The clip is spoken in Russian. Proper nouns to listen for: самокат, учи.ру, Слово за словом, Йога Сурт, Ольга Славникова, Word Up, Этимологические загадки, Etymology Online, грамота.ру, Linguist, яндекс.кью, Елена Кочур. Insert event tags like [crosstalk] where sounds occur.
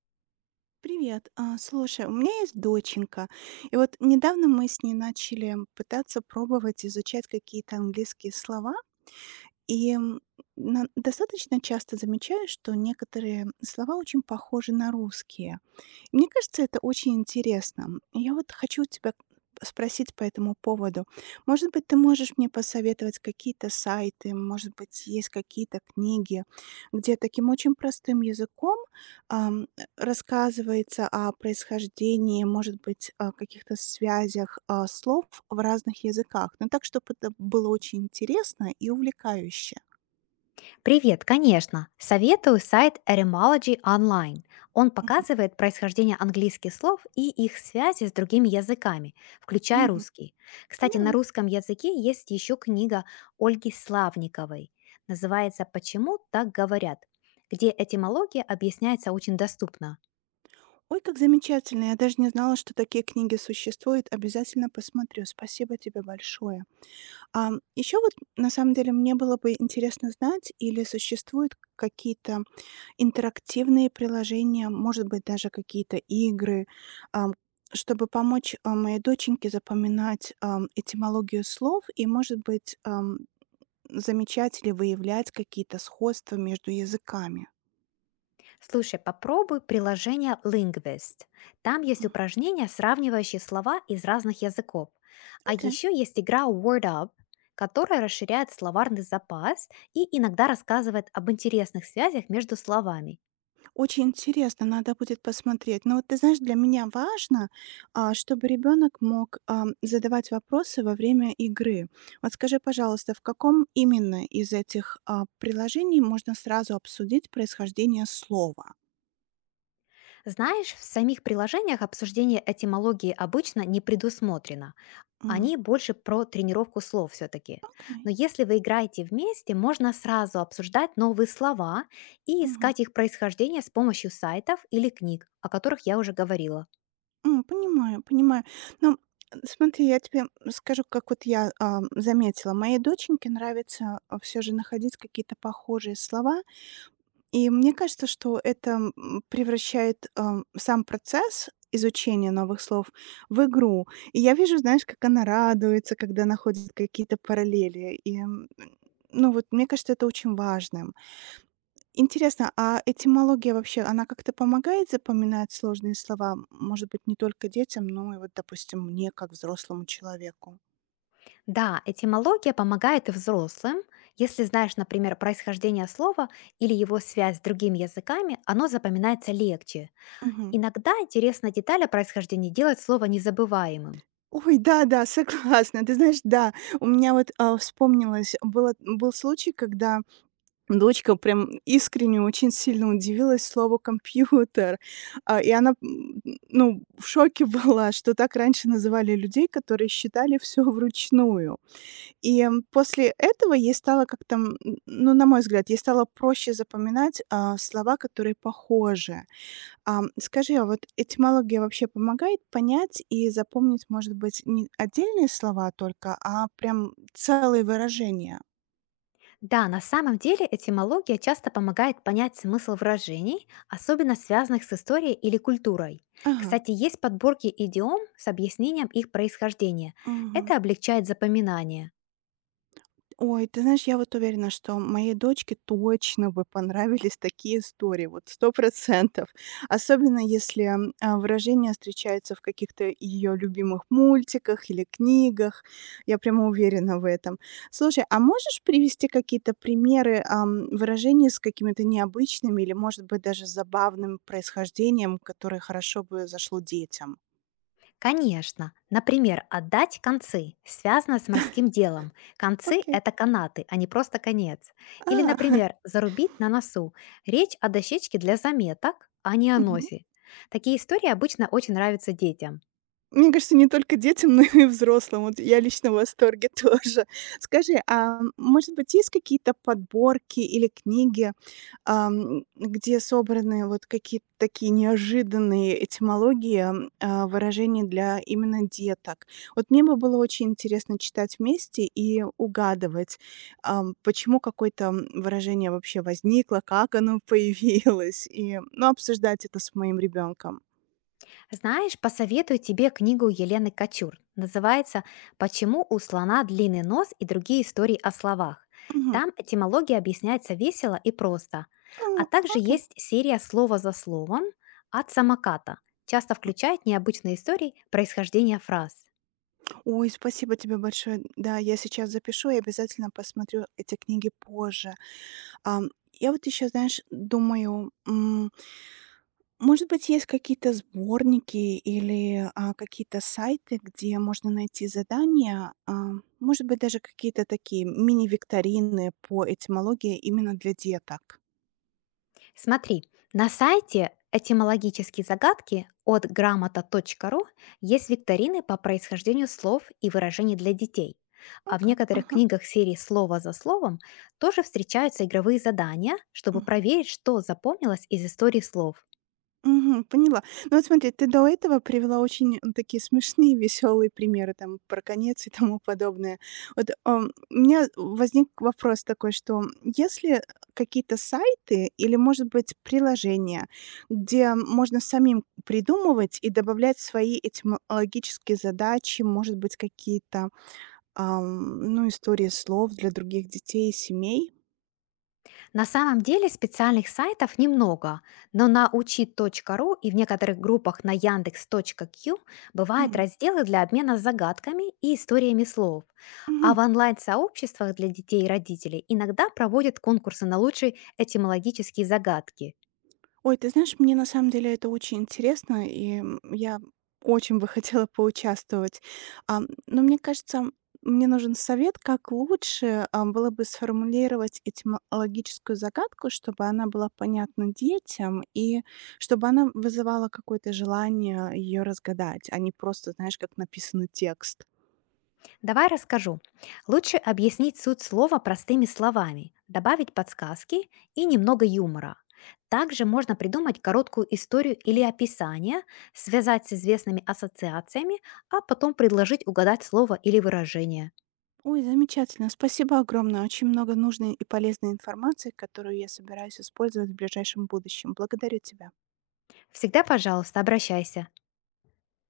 Привет. А, слушай, у меня есть доченька. И вот недавно мы с ней начали пытаться пробовать изучать какие-то английские слова. И м, Достаточно часто замечаю, что некоторые слова очень похожи на русские. Мне кажется, это очень интересно. Я вот хочу тебя спросить по этому поводу. Может быть, ты можешь мне посоветовать какие-то сайты, может быть, есть какие-то книги, где таким очень простым языком ам, рассказывается о происхождении, может быть, о каких-то связях слов в разных языках. Но так, чтобы это было очень интересно и увлекающе. Привет, конечно. Советую сайт Etymology Online. Он Мгм. показывает происхождение английских слов и их связи с другими языками, включая Мгм. русский. Кстати, на Поняла. русском языке есть еще книга Ольги Славниковой. Называется «Почему так говорят?», где этимология объясняется очень доступно. Ой, как замечательно! Я даже не знала, что такие книги существуют. Обязательно посмотрю. Спасибо тебе большое. А еще вот на самом деле мне было бы интересно знать, или существуют какие-то интерактивные приложения, может быть, даже какие-то игры, ам, чтобы помочь моей доченьке запоминать этимологию слов и, может быть, замечать или выявлять какие-то сходства между языками. Слушай, попробуй приложение Linguist. Там есть М. упражнения, сравнивающие слова из разных языков. А Окей. еще есть игра Word Up, которая расширяет словарный запас и иногда рассказывает об интересных связях между словами. Очень интересно, надо будет посмотреть. Но вот ты знаешь, для меня важно, чтобы ребенок мог задавать вопросы во время игры. Вот скажи, пожалуйста, в каком именно из этих приложений можно сразу обсудить происхождение слова? Знаешь, в самих приложениях обсуждение этимологии обычно не предусмотрено. Они М. больше про тренировку слов все-таки. Окей. Но если вы играете вместе, можно сразу обсуждать новые слова и Мгм. искать их происхождение с помощью сайтов или книг, о которых я уже говорила. М, понимаю, понимаю. Ну, смотри, я тебе скажу, как вот я заметила. Моей доченьке нравится все же находить какие-то похожие слова. И мне кажется, что это, превращает, сам процесс изучения новых слов в игру. И я вижу, знаешь, как она радуется, когда находит какие-то параллели. Ну, вот мне кажется, это очень важным. Интересно, а этимология вообще, она как-то помогает запоминать сложные слова? Может быть, не только детям, но и вот, допустим, мне как взрослому человеку? Да, этимология помогает и взрослым. Если знаешь, например, происхождение слова или его связь с другими языками, оно запоминается легче. Мгм. Иногда интересная деталь о происхождении делает слово незабываемым. Ой, да-да, [laughs] согласна. Ты знаешь, да, у меня вот, вспомнилось, был случай, когда дочка прям искренне очень сильно удивилась слову "компьютер". А, и она, м, ну, в шоке [laughs] была, что так раньше называли людей, которые считали все вручную. После этого ей стало как-то, ну, на мой взгляд, ей стало проще запоминать, слова, которые похожи. Скажи, а вот этимология вообще помогает понять и запомнить, может быть, не отдельные слова только, а прям целые выражения? Да, на самом деле этимология часто помогает понять смысл выражений, особенно связанных с историей или культурой. Ага. Кстати, есть подборки идиом с объяснением их происхождения. Мгм. Это облегчает запоминание. Ой, ты знаешь, я вот уверена, что моей дочке точно бы понравились такие истории, вот 100. Особенно если, выражение встречается в каких-то ее любимых мультиках или книгах. Я прямо уверена в этом. Слушай, а можешь привести какие-то примеры, выражений с какими-то необычными или, может быть, даже забавным происхождением, которое хорошо бы зашло детям? Конечно, например, отдать концы связано с морским делом. Концы– Окей. это канаты, а не просто конец. Или, А, например, зарубить на носу. Речь о дощечке для заметок, а не о [laughs] носе. Такие истории обычно очень нравятся детям. мне кажется, не только детям, [laughs] но и взрослым. Вот я лично в восторге [laughs] тоже. Скажи, а может быть, есть какие-то подборки или книги, где собраны вот какие-то такие неожиданные этимологии, выражений для именно деток? Вот мне бы было очень интересно читать вместе и угадывать, почему какое-то выражение вообще возникло, как оно [laughs] появилось, и, ну, обсуждать это с моим ребенком. Знаешь, посоветую тебе книгу Елены Кочур. Называется «Почему у слона длинный нос и другие истории о словах». Мгм. Там этимология объясняется весело и просто. А О, также окей. есть серия «Слово за словом» от самоката. Часто включает необычные истории происхождения фраз. Ой, спасибо тебе большое. Да, я сейчас запишу и обязательно посмотрю эти книги позже. Ам, я вот еще, знаешь, думаю, может быть, есть какие-то сборники или какие-то сайты, где можно найти задания, может быть, даже какие-то такие мини-викторины по этимологии именно для деток. Смотри, на сайте «Этимологические загадки» от грамота.ру есть викторины по происхождению слов и выражений для детей. А Ну в как, некоторых ага. книгах серии «Слово за словом» тоже встречаются игровые задания, чтобы Мгм. проверить, что запомнилось из истории слов. Мгм, поняла. Ну вот смотри, ты до этого привела очень, такие смешные, веселые примеры там про конец и тому подобное. Вот, у меня возник вопрос такой, что если какие-то сайты или, может быть, приложения, где можно самим придумывать и добавлять свои этимологические задачи, может быть, какие-то, ну, истории слов для других детей и семей? На самом деле специальных сайтов немного, но на учи.ру и в некоторых группах на яндекс.кью бывают М. разделы для обмена загадками и историями слов. А Мгм. в онлайн-сообществах для детей и родителей иногда проводят конкурсы на лучшие этимологические загадки. Ой, ты знаешь, мне на самом деле это очень интересно, я очень бы [laughs] хотела поучаствовать. Но мне кажется, мне нужен совет, как лучше было бы сформулировать этимологическую загадку, чтобы она была понятна детям и чтобы она вызывала какое-то желание ее разгадать, а не просто, знаешь, как написанный текст. Давай расскажу. Лучше объяснить суть слова простыми словами, добавить подсказки и немного юмора. Также можно придумать короткую историю или М. описание, связать с известными ассоциациями, а потом предложить угадать слово или выражение. Ой, замечательно. Спасибо огромное. Очень много нужной и полезной информации, которую я собираюсь использовать в ближайшем будущем. Благодарю тебя. Всегда, пожалуйста, обращайся.